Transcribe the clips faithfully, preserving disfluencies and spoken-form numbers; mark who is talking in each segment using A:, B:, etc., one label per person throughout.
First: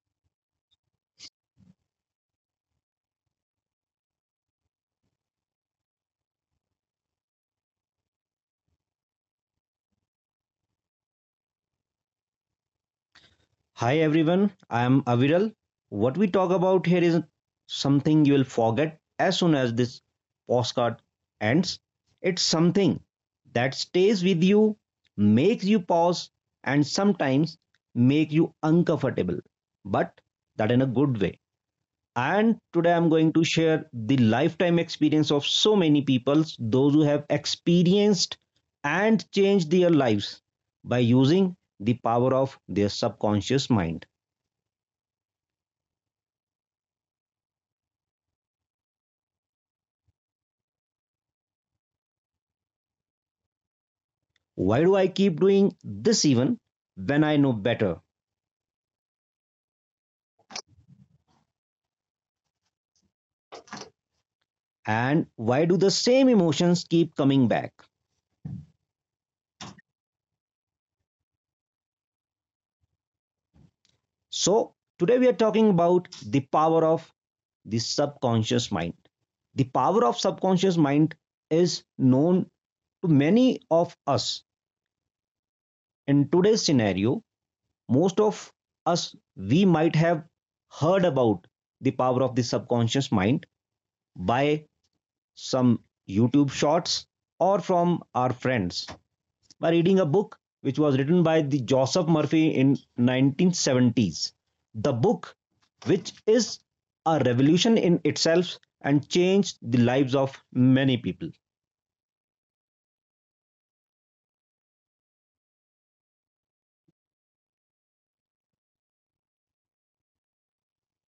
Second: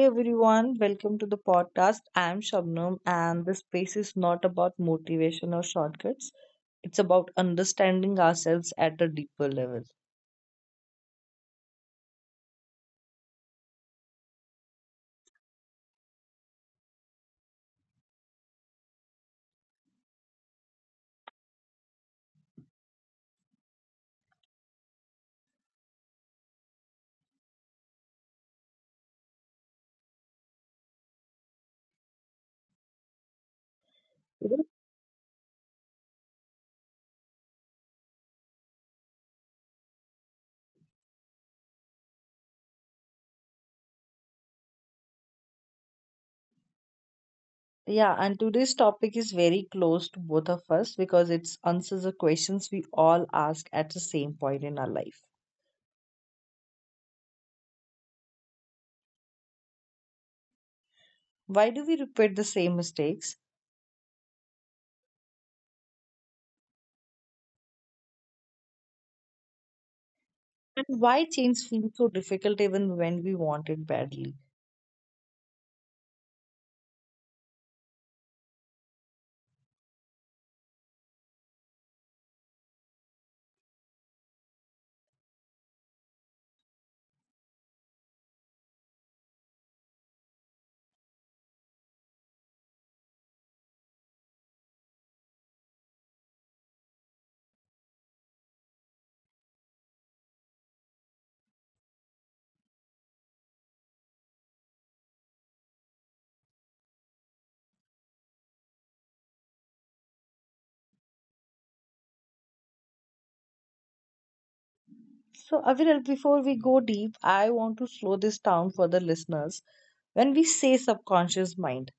A: everyone, welcome to the podcast. I'm Shabnam, and this space is not about motivation or shortcuts, it's about understanding ourselves at a deeper level.
B: Hi everyone, I am Aviral. What we talk about here is something you will forget as soon as this postcard ends. It's something that stays with you, makes you pause, and sometimes make you uncomfortable, but that in a good way. And today I'm going to share the
A: Mhm.
B: lifetime experience of so many people, those who have experienced and changed their lives by using the power of their subconscious mind.
A: Yeah, and today's topic is very close to both of us because it answers the questions we all ask at the same point in
B: Why
A: our
B: do I
A: life.
B: keep doing this even when I know better?
A: Why do we repeat the same mistakes?
B: And why do the same emotions keep coming back?
A: And why change feels so difficult even when we want it badly?
B: So, today we are talking about the power of the subconscious mind. The power of subconscious mind is known to many of us. In today's scenario, most of us, we might have heard about the power of the subconscious mind by some YouTube shorts or from our friends, by reading a book which was written by the Joseph Murphy in nineteen seventies. The book, which is a revolution in itself and changed the lives of many people.
A: So, Aviral, before we go deep, I want to slow this down for the listeners. When we say subconscious mind,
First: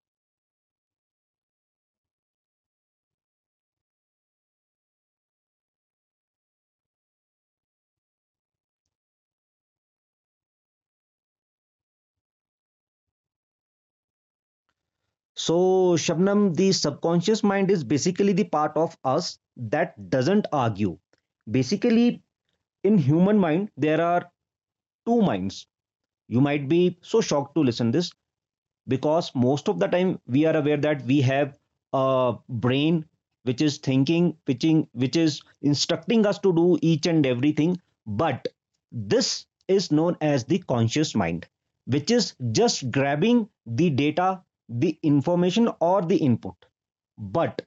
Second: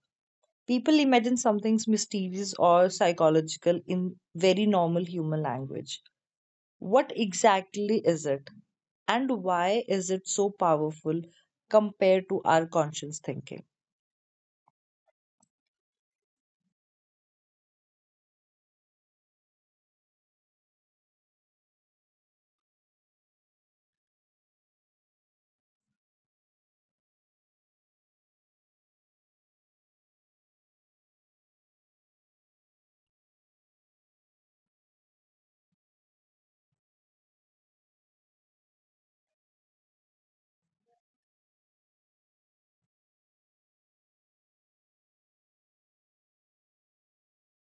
A: people imagine something's mysterious or psychological in very normal human language. What exactly is it, and why is it so powerful compared to our conscious thinking?
B: So, Shabnam, the subconscious mind is basically the part of us that doesn't argue. Basically, in human mind, there are two minds. You might be so shocked to listen this, because most of the time we are aware that we have a brain which is thinking, which, which is instructing us to do each and everything, but this is known as the conscious mind, which is just grabbing the data, the information, or the input. But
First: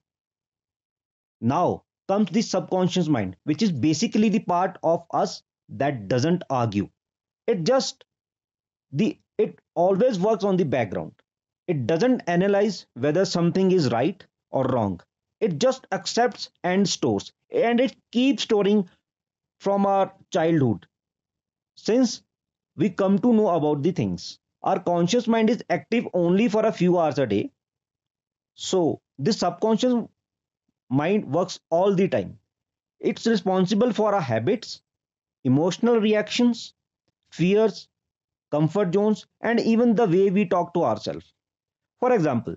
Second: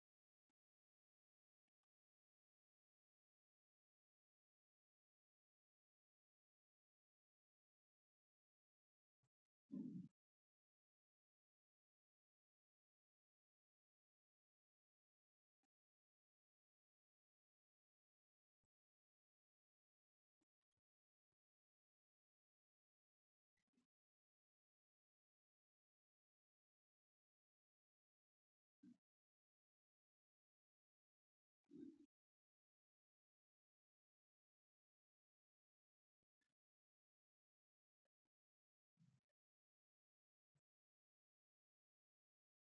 B: now comes the subconscious mind, which is basically the part of us that doesn't argue. It just the it always works on the background. It doesn't analyze whether something is right or wrong. It just accepts and stores, and it keeps storing from our childhood. Since we come to know about the things, our conscious mind is active only for a few hours a day, so the subconscious mind works all the time. It's responsible for our habits, emotional reactions, fears, comfort zones, and even the way we talk to ourselves. For example,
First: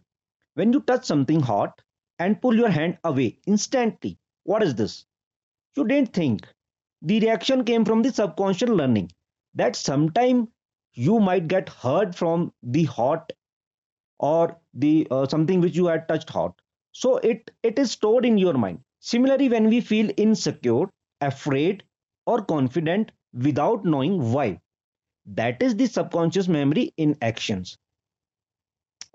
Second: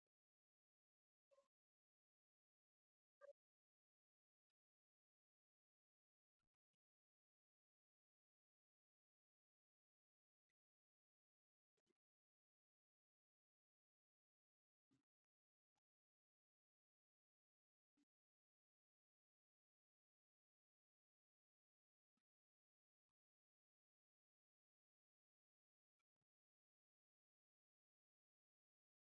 B: when you touch something hot and pull your hand away instantly, what is this? You didn't think. The reaction came from the subconscious learning that sometime you might get hurt from the hot, or the uh, something which you had touched hot. So it it is stored in your mind. Similarly, when we feel insecure, afraid, or confident without knowing why, that is the subconscious memory in actions.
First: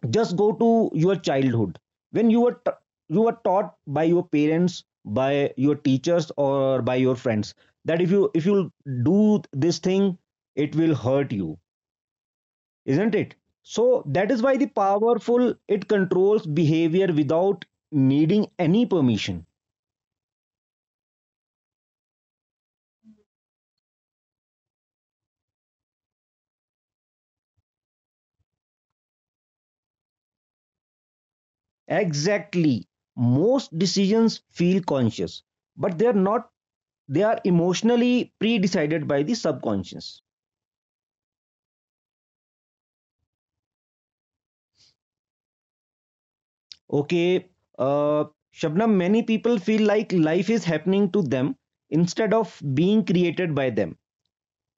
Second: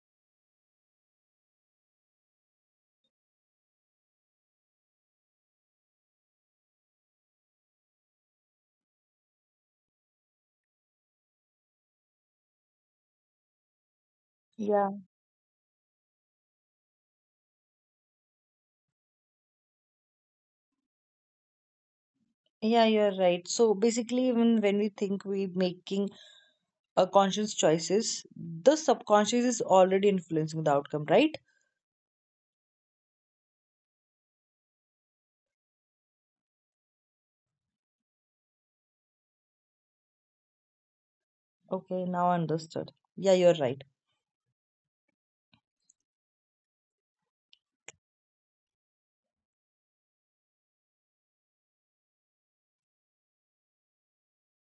B: Just go to your childhood, when you were you were taught by your parents, by your teachers, or by your friends, that if you if you do this thing, it will hurt you, isn't it? So that is why the
A: Yeah.
B: powerful, it controls behavior without needing any permission.
A: Yeah, you're right. So basically, even when we think we're making a conscious choices, the subconscious is already influencing the outcome, right?
B: Exactly, most decisions feel conscious, but they are not. They are emotionally pre-decided by the subconscious.
A: Okay, now understood. Yeah, you're right.
B: Okay, uh, Shabnam, many people feel like life is happening to them instead of being created by them.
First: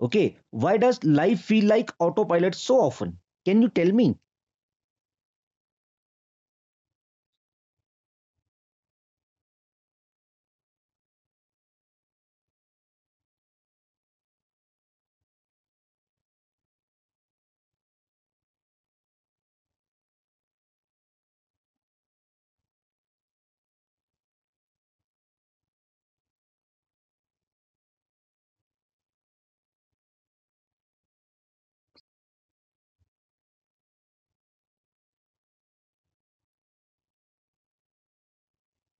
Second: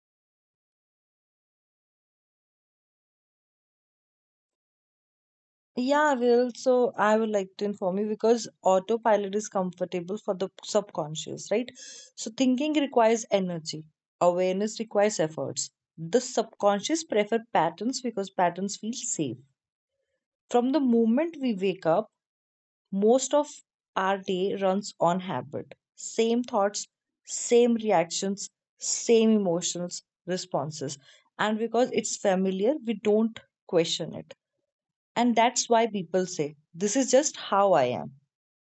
B: Okay, why does life feel like autopilot so often? Can you tell me?
A: Yeah, I will. So I would like to inform you because autopilot is comfortable for the subconscious, right? So thinking requires energy, awareness requires efforts. The subconscious prefer patterns because patterns feel safe. From the moment we wake up, most of our day runs on habit. Same thoughts, same reactions, same emotions, responses. And because it's familiar, we don't question it. And that's why people say, this is just how I am.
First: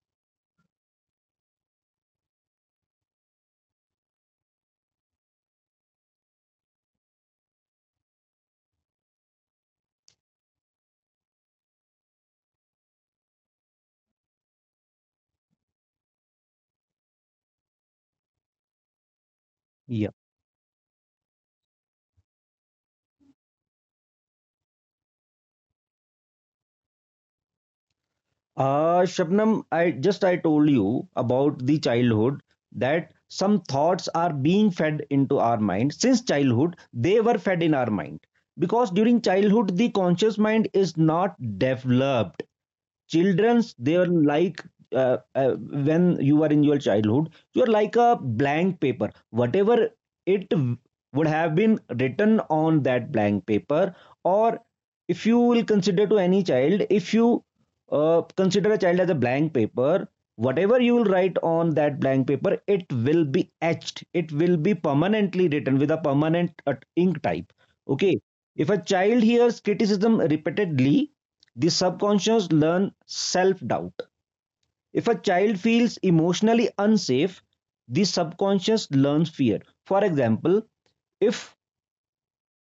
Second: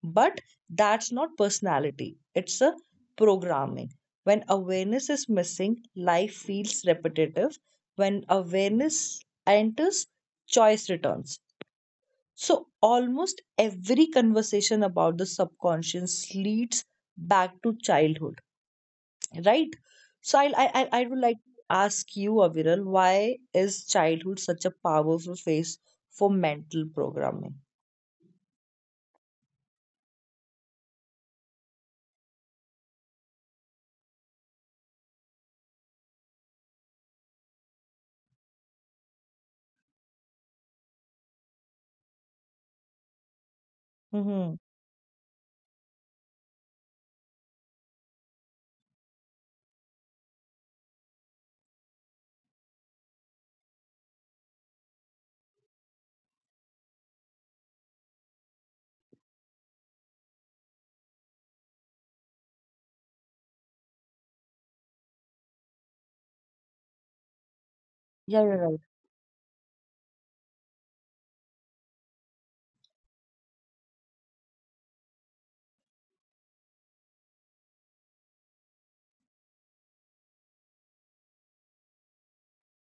A: But that's not personality, it's a programming. When awareness is missing, life feels repetitive. When awareness enters, choice returns. So, almost every conversation about the subconscious leads back to childhood, right? So,
B: Yeah.
A: I'll, I, I I would like to ask you, Aviral, why is childhood such a powerful phase for mental programming?
B: Uh, Shabnam, I just I told you about the childhood, that some thoughts are being fed into our mind. Since childhood, they were fed in our mind, because during childhood the conscious mind is not developed. Children's, they're
A: Mm-hmm.
B: like uh, uh, when you are in your childhood, you're like a blank paper. Whatever it would have been written on that blank paper, or if you will consider to any child, if you uh, consider a child as a blank paper, whatever you will write on that blank paper, it will be etched. It will be permanently written with a permanent uh, ink type,
A: Yeah,
B: okay?
A: you're right.
B: If a child hears criticism repeatedly, the subconscious learns self-doubt. If a child feels emotionally unsafe, the subconscious learns fear. For example, if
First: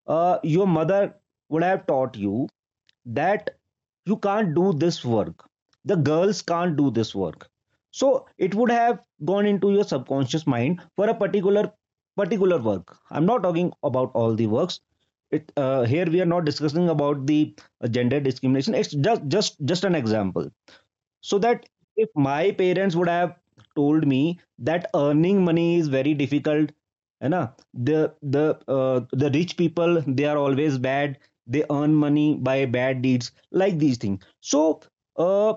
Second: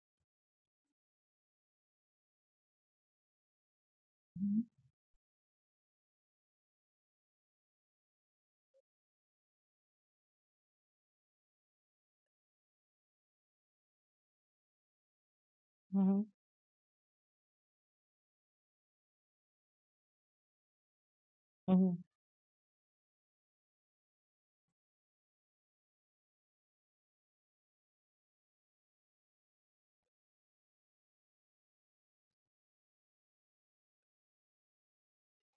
B: uh, your mother would have taught you that you can't
A: Mm-hmm.
B: do this work, the girls can't do this work. So it would have gone into your subconscious mind for a particular particular work. I'm not talking about all the works. It uh, Here we are not discussing about the uh, gender discrimination. It's just just just an example, so that
A: Mm-hmm.
B: if my parents would have told me that earning money is very difficult, है ना, the the uh, the rich people, they are always bad, they earn money by bad deeds, like these things. So uh,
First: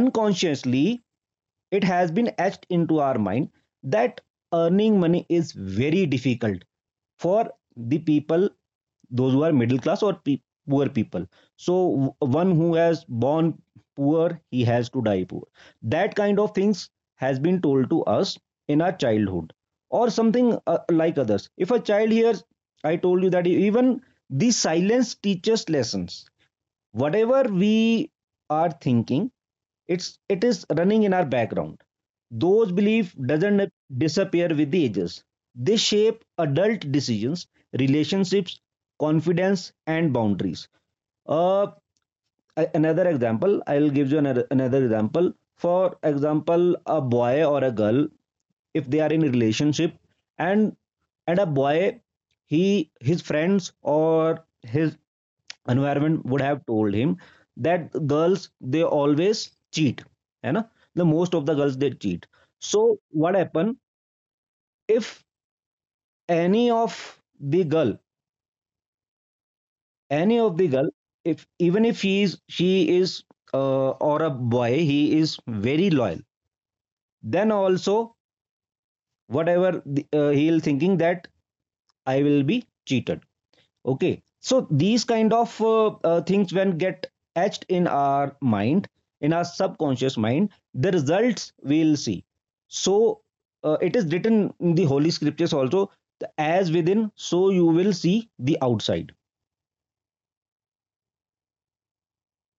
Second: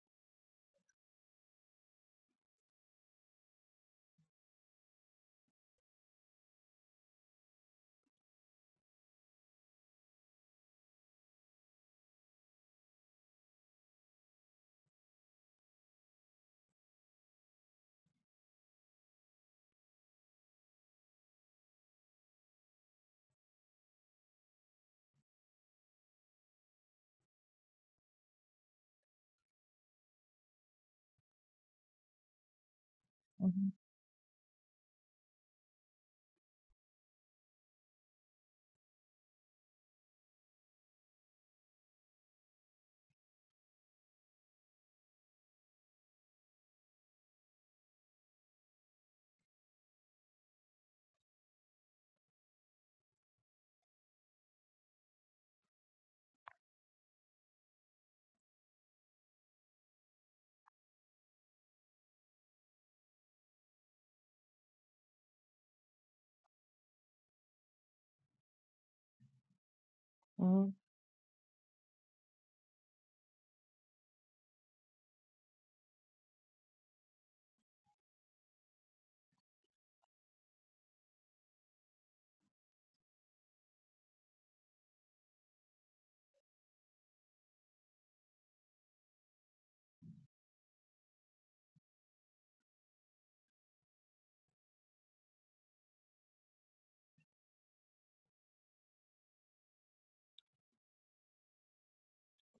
B: unconsciously, it has been etched into our mind that earning money is very difficult for the people, those who are middle class or pe- poor people. So one who has born poor, he has to die poor. That kind of things has been told to us in our childhood, or something uh, like others. If a child hears, I told you that e-, even the silence teaches lessons. Whatever we are thinking, it's it is running in our background. Those belief
A: Mm-hmm.
B: doesn't disappear with the ages. They shape adult decisions, relationships, confidence, and boundaries. Uh, a- another example, I'll give you another, another example. For example, a boy or a girl, if they are in a relationship, and and a boy, he his friends or his environment would have told him that girls, they always cheat, you know the most of the girls, they cheat. So what happen, if any of the girl any of the
A: Hmm.
B: girl if even if he is, she is, uh, or a boy, he is very loyal, then also whatever the, uh, he'll thinking that I will be cheated. Okay, so these kind of uh, uh, things, when get etched in our mind, in our subconscious mind, the results we'll see. So uh, it is written in the holy scriptures also, as within, so you will see the outside.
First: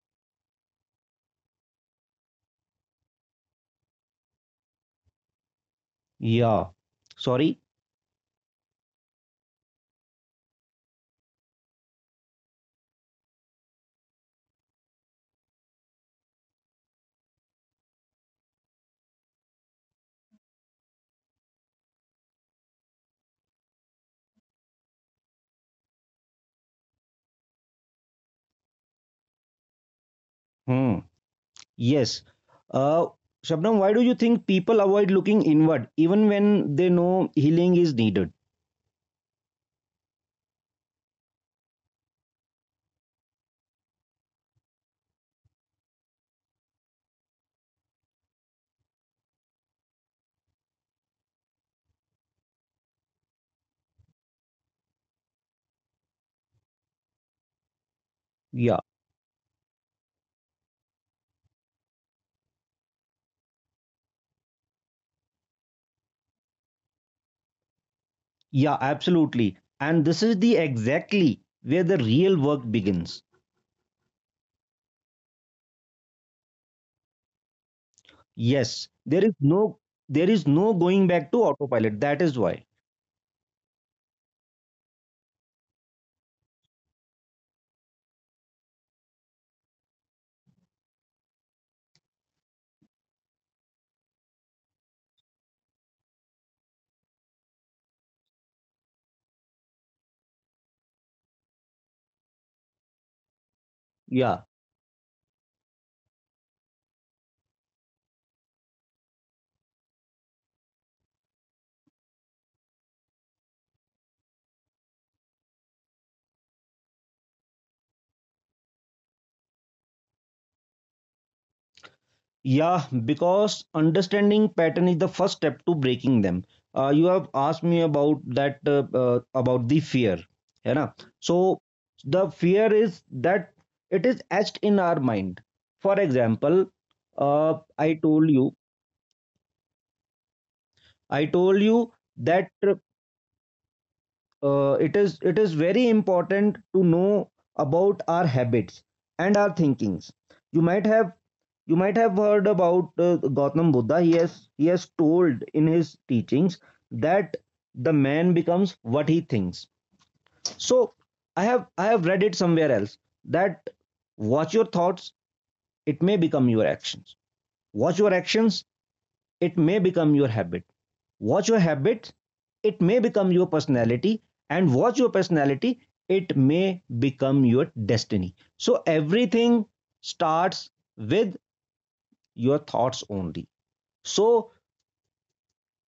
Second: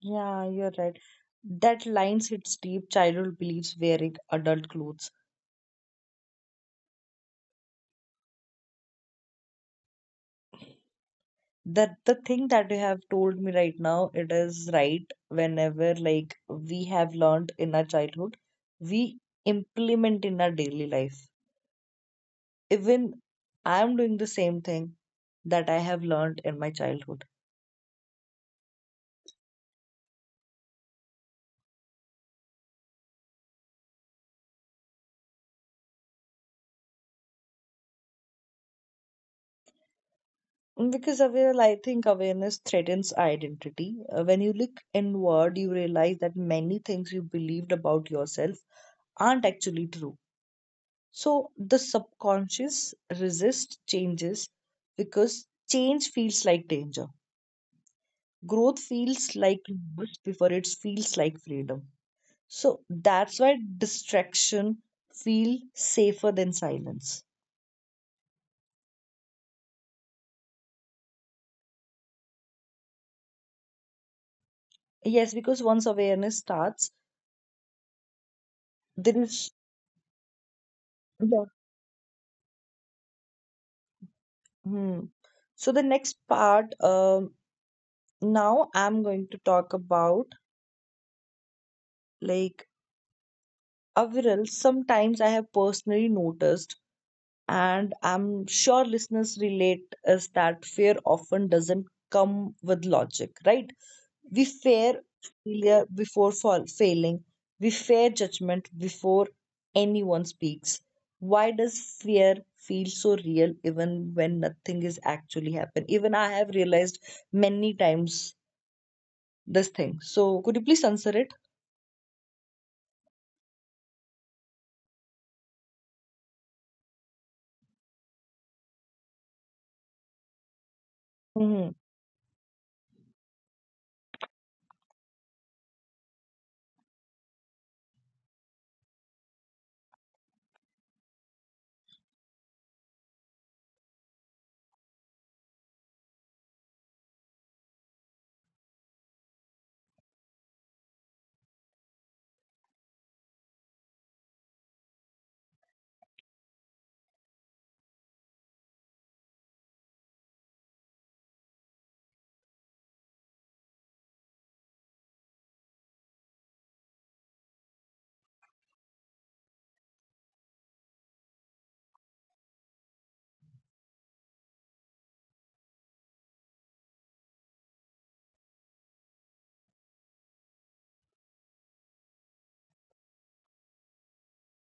A: Yeah, you're right. That lines hits deep childhood beliefs wearing adult clothes.
B: Yeah, sorry.
A: That the thing that you have told me right now, it is right. Whenever like we have learned in our childhood, we implement in our daily life. Even I'm doing the same thing that I have learned in my childhood.
B: Hmm, yes. uh Shabnam, why do you think people avoid looking inward even when they know healing is needed?
A: Because aware, I think awareness threatens identity. Uh, When you look inward, you realize that many things you believed about yourself aren't actually true. So the subconscious resists changes because change feels like danger. Growth
B: Yeah,
A: feels like loss before it feels like freedom. So that's why distraction feels safer than silence.
B: yeah, absolutely. And this is the exactly where the real work begins.
A: Yes, because once awareness starts,
B: Yes,
A: there
B: there is
A: is.
B: no there is no going back to autopilot. That is why.
A: Hmm. So the next part, um, now I'm going to talk about like Aviral. Sometimes I have personally noticed, and I'm sure listeners relate, is that fear often doesn't come with logic, right? We
B: Yeah.
A: fear failure before fall, failing. We fear judgment before anyone speaks. Why does fear feel so real even when nothing is actually happened? Even I have realized many times this thing. So could you please answer it?
B: Yeah, because understanding pattern is the first step to breaking them. Uh, you have asked me about that uh, uh, about the fear. You know? So
A: Hmm.
B: the fear is that it is etched in our mind. For example, uh, I told you I told you that uh, uh, it is it is very important to know about our habits and our thinkings. You might have you might have heard about uh, Gautam Buddha. He has he has told in his teachings that the man becomes what he thinks. So i have i have read it somewhere else, that watch your thoughts, it may become your actions. Watch your actions, it may become your habit. Watch your habit, it may become your personality, and watch your personality, it may become your destiny. So everything starts with your thoughts only. So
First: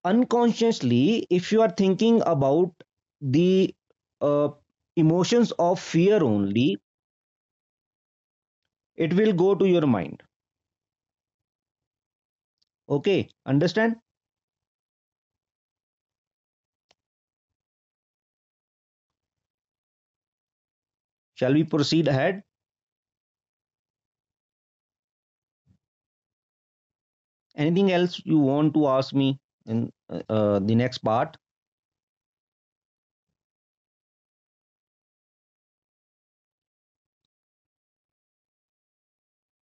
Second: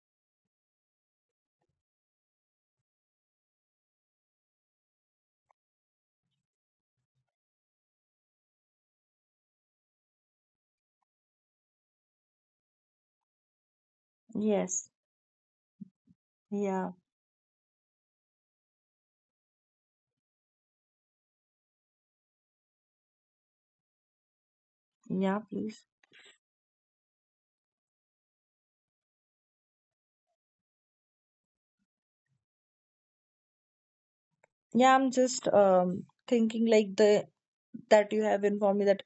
B: unconsciously, if you are thinking about the uh, emotions of fear only, it will go to your mind. Okay, understand?
A: Yes. Yeah.
B: Shall we proceed ahead?
A: Yeah, please.
B: Anything else you want to ask me in uh, uh, the next part?
A: Yeah, I'm just um, thinking like the that you have informed me that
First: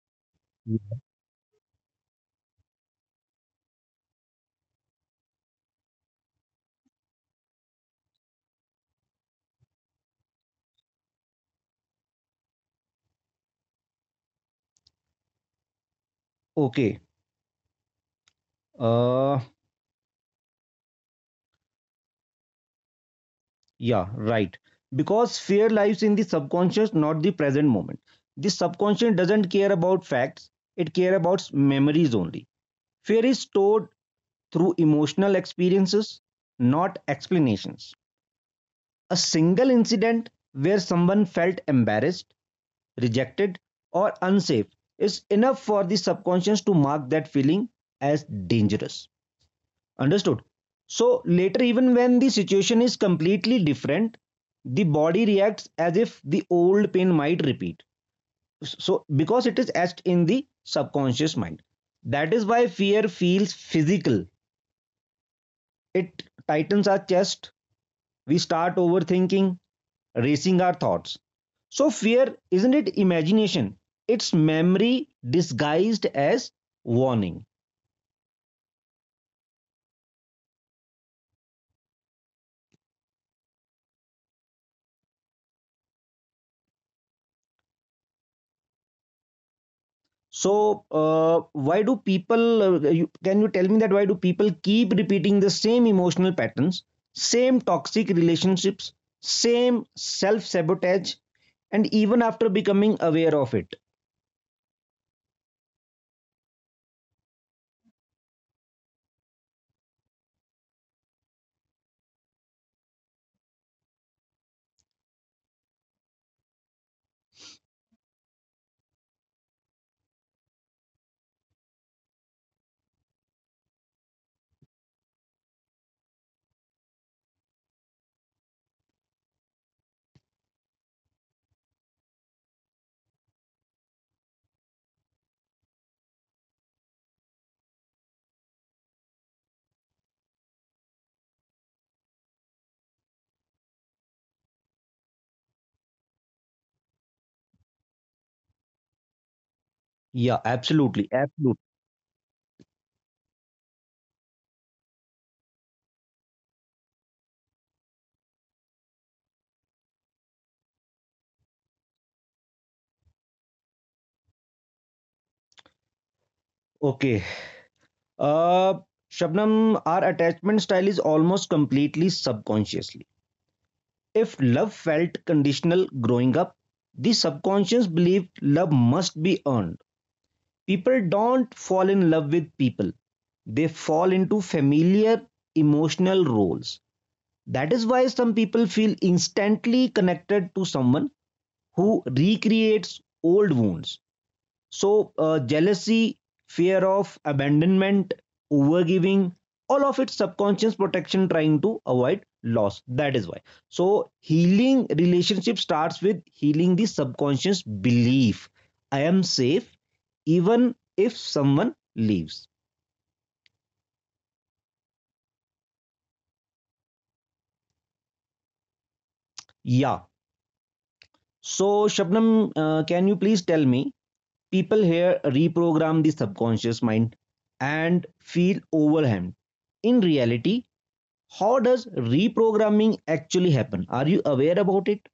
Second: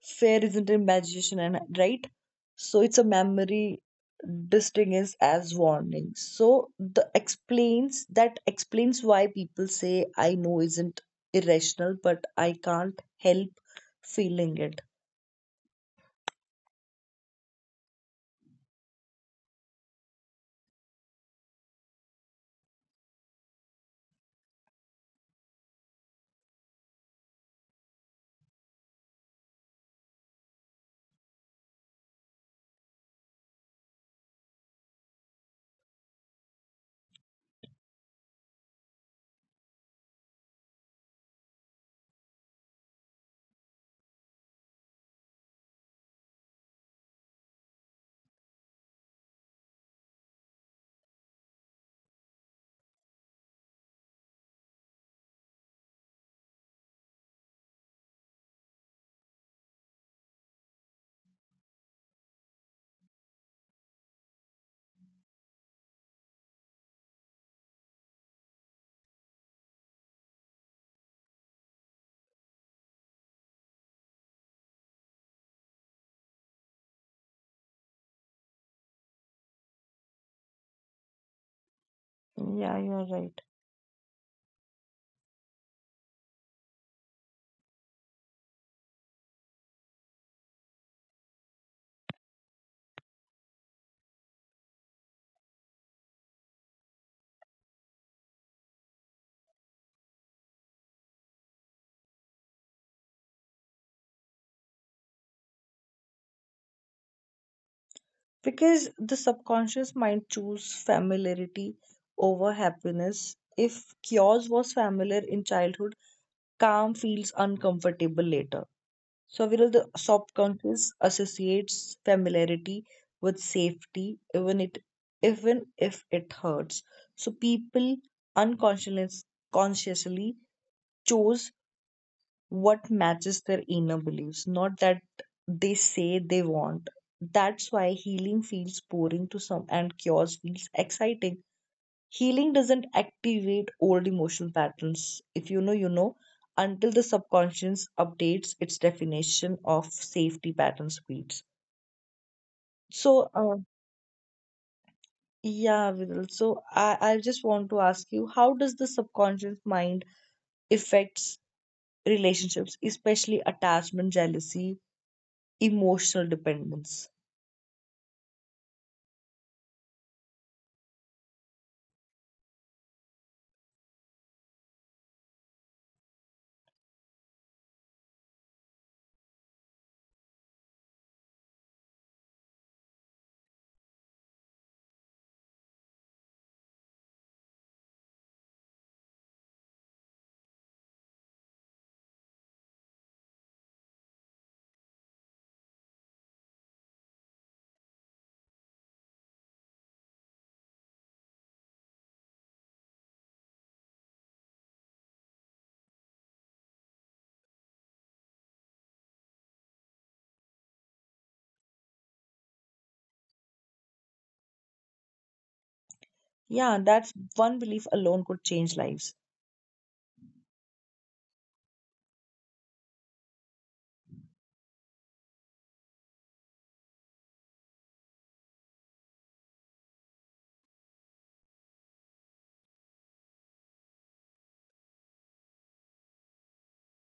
A: fear isn't imagination and right? So it's a memory distinguished as warning. So the explains that explains why people say I know isn't irrational, but I can't help feeling it.
B: Okay. Uh, yeah, right. Because fear lies in the subconscious, not the present moment. The subconscious doesn't care about facts, it care about memories only. Fear is stored through emotional experiences, not explanations. A single incident where someone felt embarrassed, rejected, or unsafe is enough for the subconscious to mark that feeling as dangerous. Understood. So later, even when the situation is completely different, the body reacts as if the old pain might repeat. So, because it is etched in the subconscious mind. That is why fear feels physical. It tightens our chest. We start overthinking, racing our thoughts. So, fear isn't it imagination? It's memory disguised as warning.
A: Yeah, you're right.
B: So, uh, why do people, uh, you, can you tell me that why do people keep repeating the same emotional patterns, same toxic relationships, same self sabotage, and even after becoming aware of it?
A: Because the subconscious mind choose familiarity over happiness if chaos was familiar in childhood calm feels uncomfortable later. So Viral, the subconscious associates familiarity with safety, even it even if it hurts. So people unconsciously consciously chose what matches their inner beliefs, not that they say they want. That's why healing feels boring to some and cures feels exciting. Healing doesn't activate old emotional patterns. If you know, you know, until the subconscious updates its definition of safety pattern speeds.
B: Yeah, absolutely.
A: So, uh,
B: Absolutely.
A: yeah, Viral. So, I, I just want to ask you, how does the subconscious mind affects relationships, especially attachment, jealousy, emotional dependence.
B: Okay. Uh, Shabnam, our attachment style is almost completely subconsciously. If love felt conditional growing up, the subconscious believed love must be earned. People don't fall in love with people, they fall into familiar emotional roles. That is why some people feel instantly connected to someone who recreates old wounds. So, uh, jealousy, fear of abandonment, overgiving, all of its subconscious protection trying to avoid loss. That is why. So, healing relationship starts with healing the subconscious belief, I am safe even if someone leaves.
A: Yeah, that's one belief alone could change lives.
B: Yeah. So, Shabnam, uh, can you please tell me? People here reprogram the subconscious mind and feel overwhelmed. In reality, how does reprogramming actually happen? Are you aware about it?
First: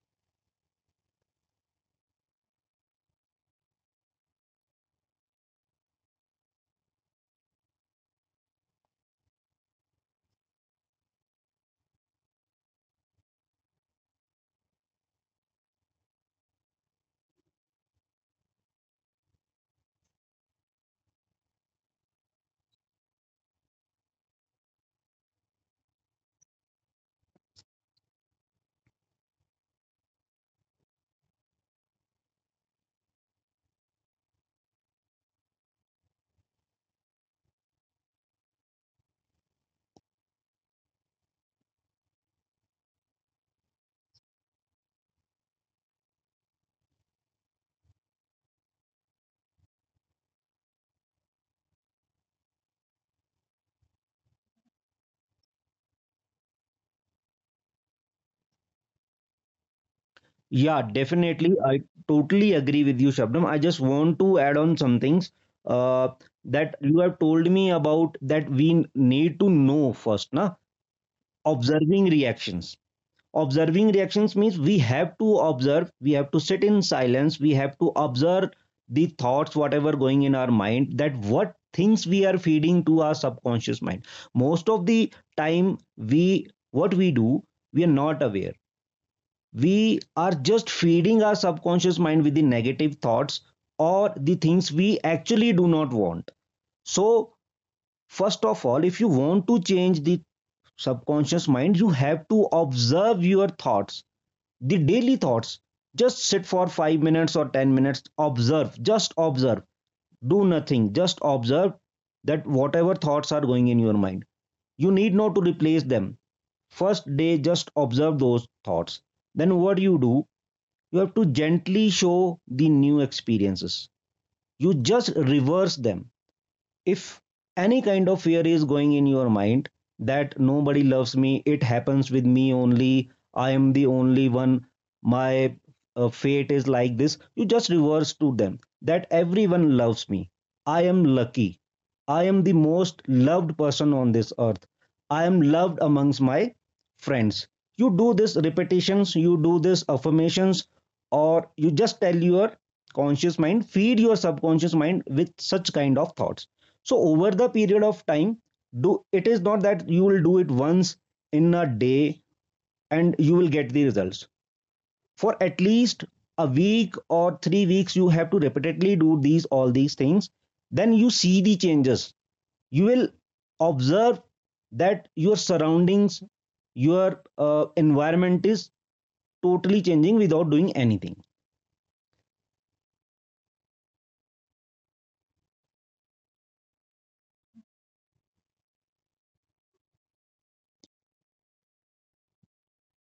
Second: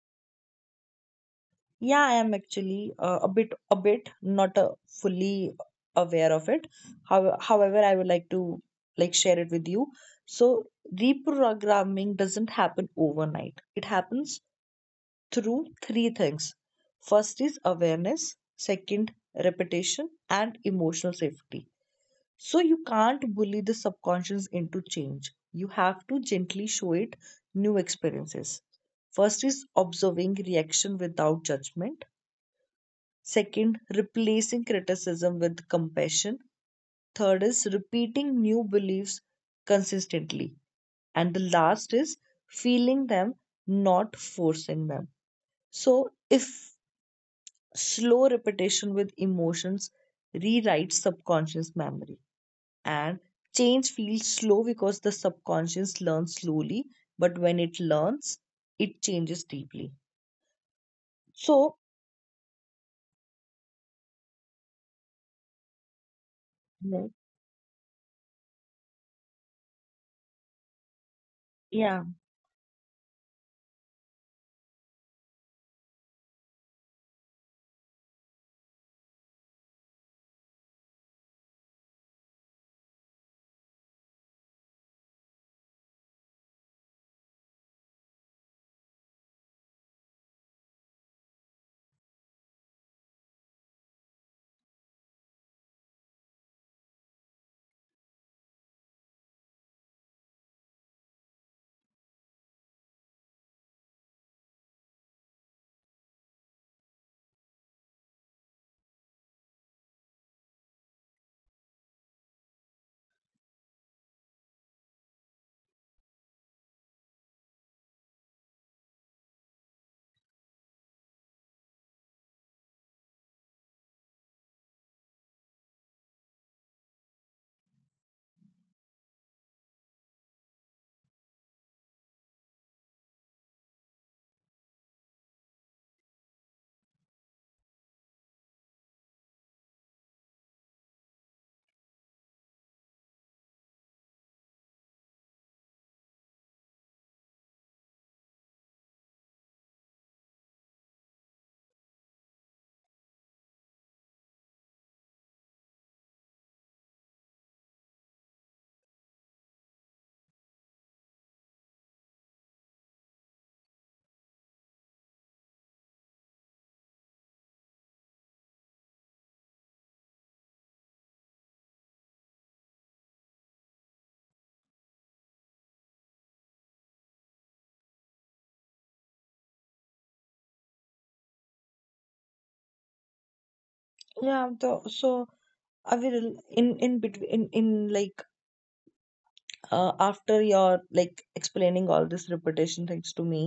A: Yeah, I am actually uh, a bit, a bit, not uh, fully aware of it. How, however, I would like to like share it with you. So reprogramming doesn't happen overnight. It happens through three things. First is awareness. Second, repetition and emotional safety. So you can't bully the subconscious into change. You have to gently show it new experiences. First is observing reaction without judgment. Second, replacing criticism with compassion. Third is repeating new beliefs consistently. And the last is feeling them, not forcing them. So, if slow repetition with emotions rewrites subconscious memory. And change feels slow because the subconscious learns slowly, but when it learns it changes deeply.
B: Yeah,
A: So
B: definitely. I totally agree with you, Shabnam. I just want to add on some things uh, that
A: mhm.
B: you have told me about, that we need to know first, na?
A: Yeah.
B: Observing reactions, observing reactions means we have to observe, we have to sit in silence, we have to observe the thoughts whatever going in our mind, that what things we are feeding to our subconscious mind. Most of the time, we, what we do, we are not aware. We are just feeding our subconscious mind with the negative thoughts or the things we actually do not want. So first of all, if you want to change the subconscious mind, you have to observe your thoughts, the daily thoughts. Just sit for five minutes or ten minutes, observe, just observe, do nothing, just observe that whatever thoughts are going in your mind. You need not to replace them. First day, just observe those thoughts. Then what you do, you have to gently show the new experiences. You just reverse them. If any kind of fear is going in your mind, that nobody loves me, it happens with me only, I am the only one, my uh, fate is like this, you just reverse to them that everyone loves me, I am lucky, I am the most loved person on this earth, I am loved amongst my friends. You do this repetitions, you do this affirmations, or you just tell your conscious mind, feed your subconscious mind with such kind of thoughts. So over the period of time, do, it is not that you will do it once in a day and you will get the results. For at least a week or three weeks, you have to repeatedly do these, all these things. Then you see the changes. You will observe that your surroundings, your uh, environment is totally changing without doing anything.
A: Yeah the, so I will in in between in, in like uh, after your like explaining all this repetition things to me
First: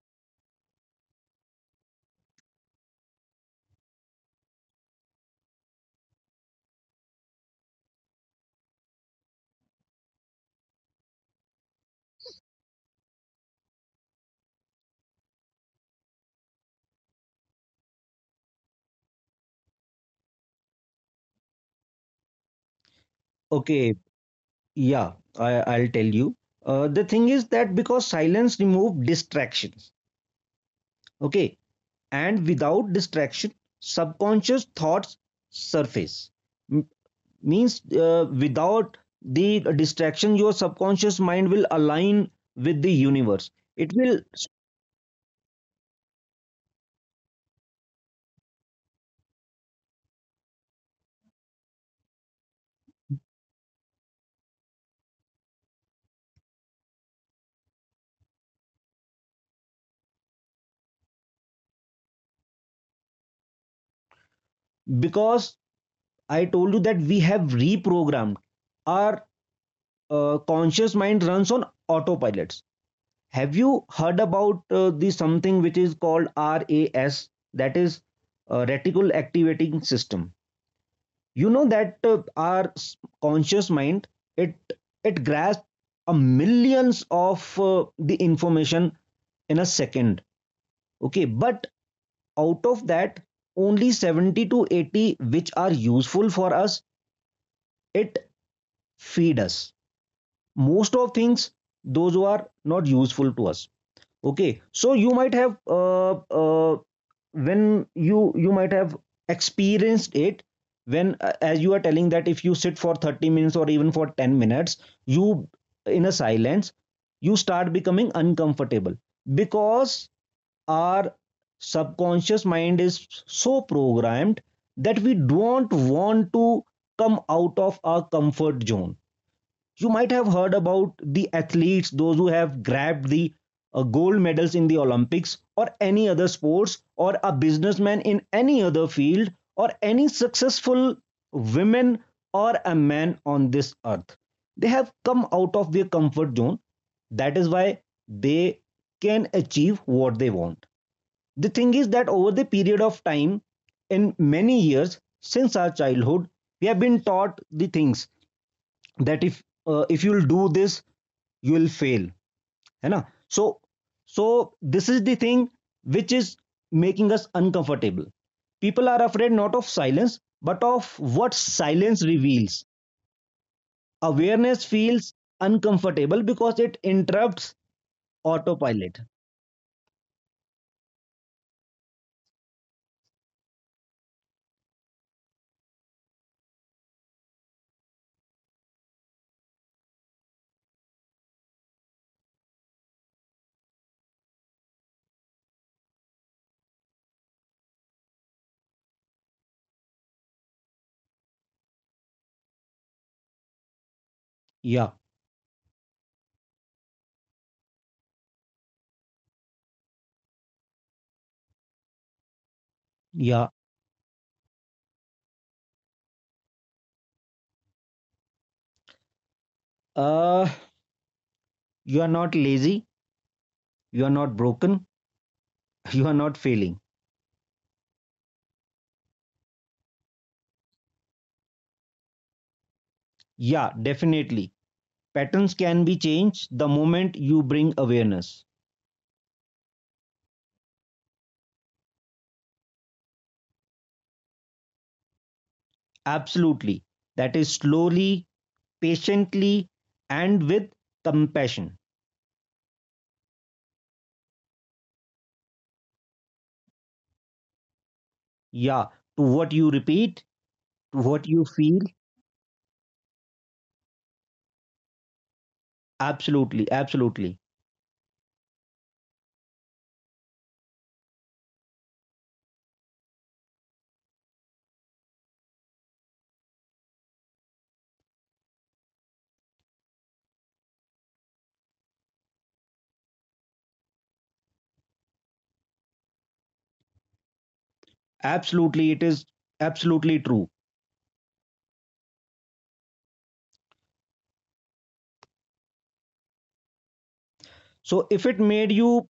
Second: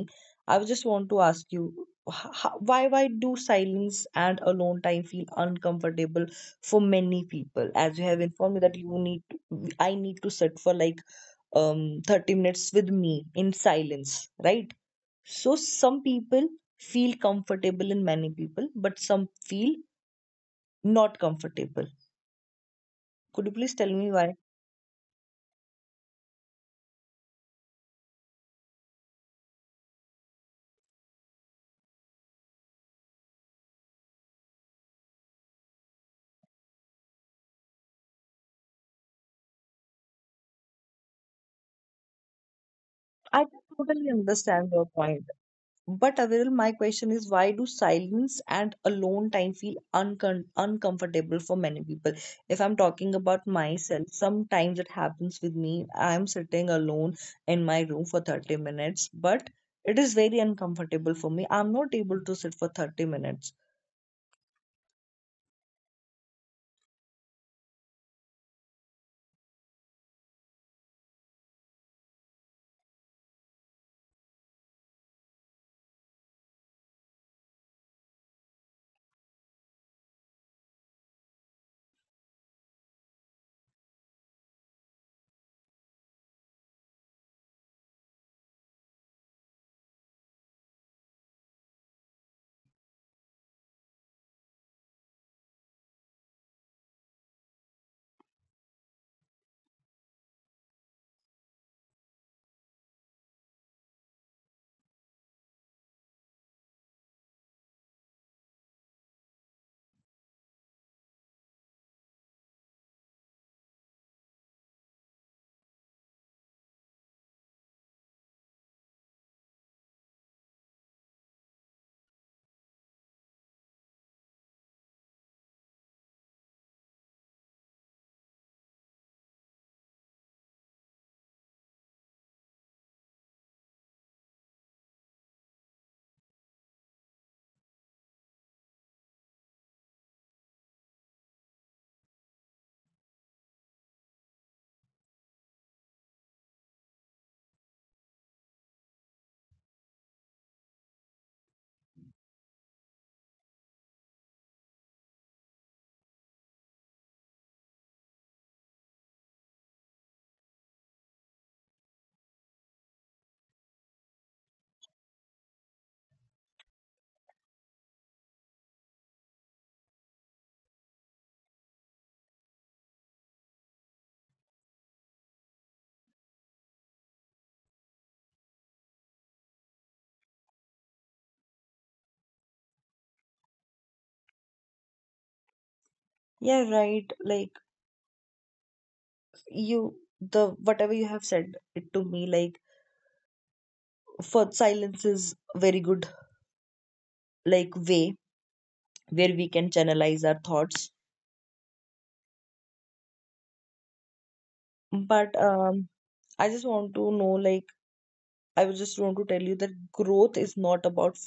A: I would just want to ask you h- h- why why do silence and alone time feel uncomfortable for many people as you have informed me that you need to, I need to sit for like um, thirty minutes with me in silence, right? So some people feel comfortable in many people, but some feel not comfortable. Could you please tell
B: Okay.
A: me why?
B: Yeah. I, i'll tell you, uh, the thing is that because silence remove distractions. Okay. And without distraction, subconscious thoughts surface. M- Means, uh, without the distraction your subconscious mind will align with the universe.
A: I
B: It will.
A: totally understand your point. But Aviral, my question is why do silence and alone time feel uncon uncomfortable for many people? If I'm talking about myself, sometimes it happens with me. I'm sitting alone in my room for thirty minutes, but it is very uncomfortable for me. I'm not able to sit for thirty minutes.
B: Because I told you that we have reprogrammed our uh, conscious mind, runs on autopilots. Have you heard about uh, the something which is called R A S? That is uh, reticle activating system. You know that uh, our conscious mind, it it grasps a millions of uh, the information in a second. Okay, but out of that, only seventy to eighty which are useful for us, it feed us most of things, those who are not useful to us. Okay. So you might have uh, uh, when you you might have experienced it, when uh, as you are telling that if you sit for thirty minutes or even for ten minutes, you in a silence, you start becoming uncomfortable because our subconscious mind is so programmed that we don't want to come out of our comfort zone. You might have heard about the athletes, those who have grabbed the uh, gold medals in the Olympics or any other sports, or a businessman in any other field, or any successful women or a man on this earth, they have come out of their comfort zone. That is why they can achieve what they want. The thing is that over the period of time, in many years since our childhood, we have been taught the things that if uh, if you'll do this, you will fail, है ना? So so this is the thing which is making us uncomfortable. People are afraid not of silence, but of what silence reveals. Awareness feels uncomfortable because it interrupts autopilot.
A: Yeah, right. Like you, the whatever you have said it to me, like for silence is very good like way where we can channelize our thoughts.
B: Yeah,
A: But um, I just want to know, like, I was just want to tell you that growth is not about
B: yeah. Uh, you are not lazy, you are not broken, you are not failing. Yeah, definitely. Patterns can be changed the moment you bring awareness. Absolutely. That is slowly, patiently, and with compassion. Yeah, to what you repeat, to what you feel. Absolutely, absolutely, absolutely. It is absolutely true. So if it made you,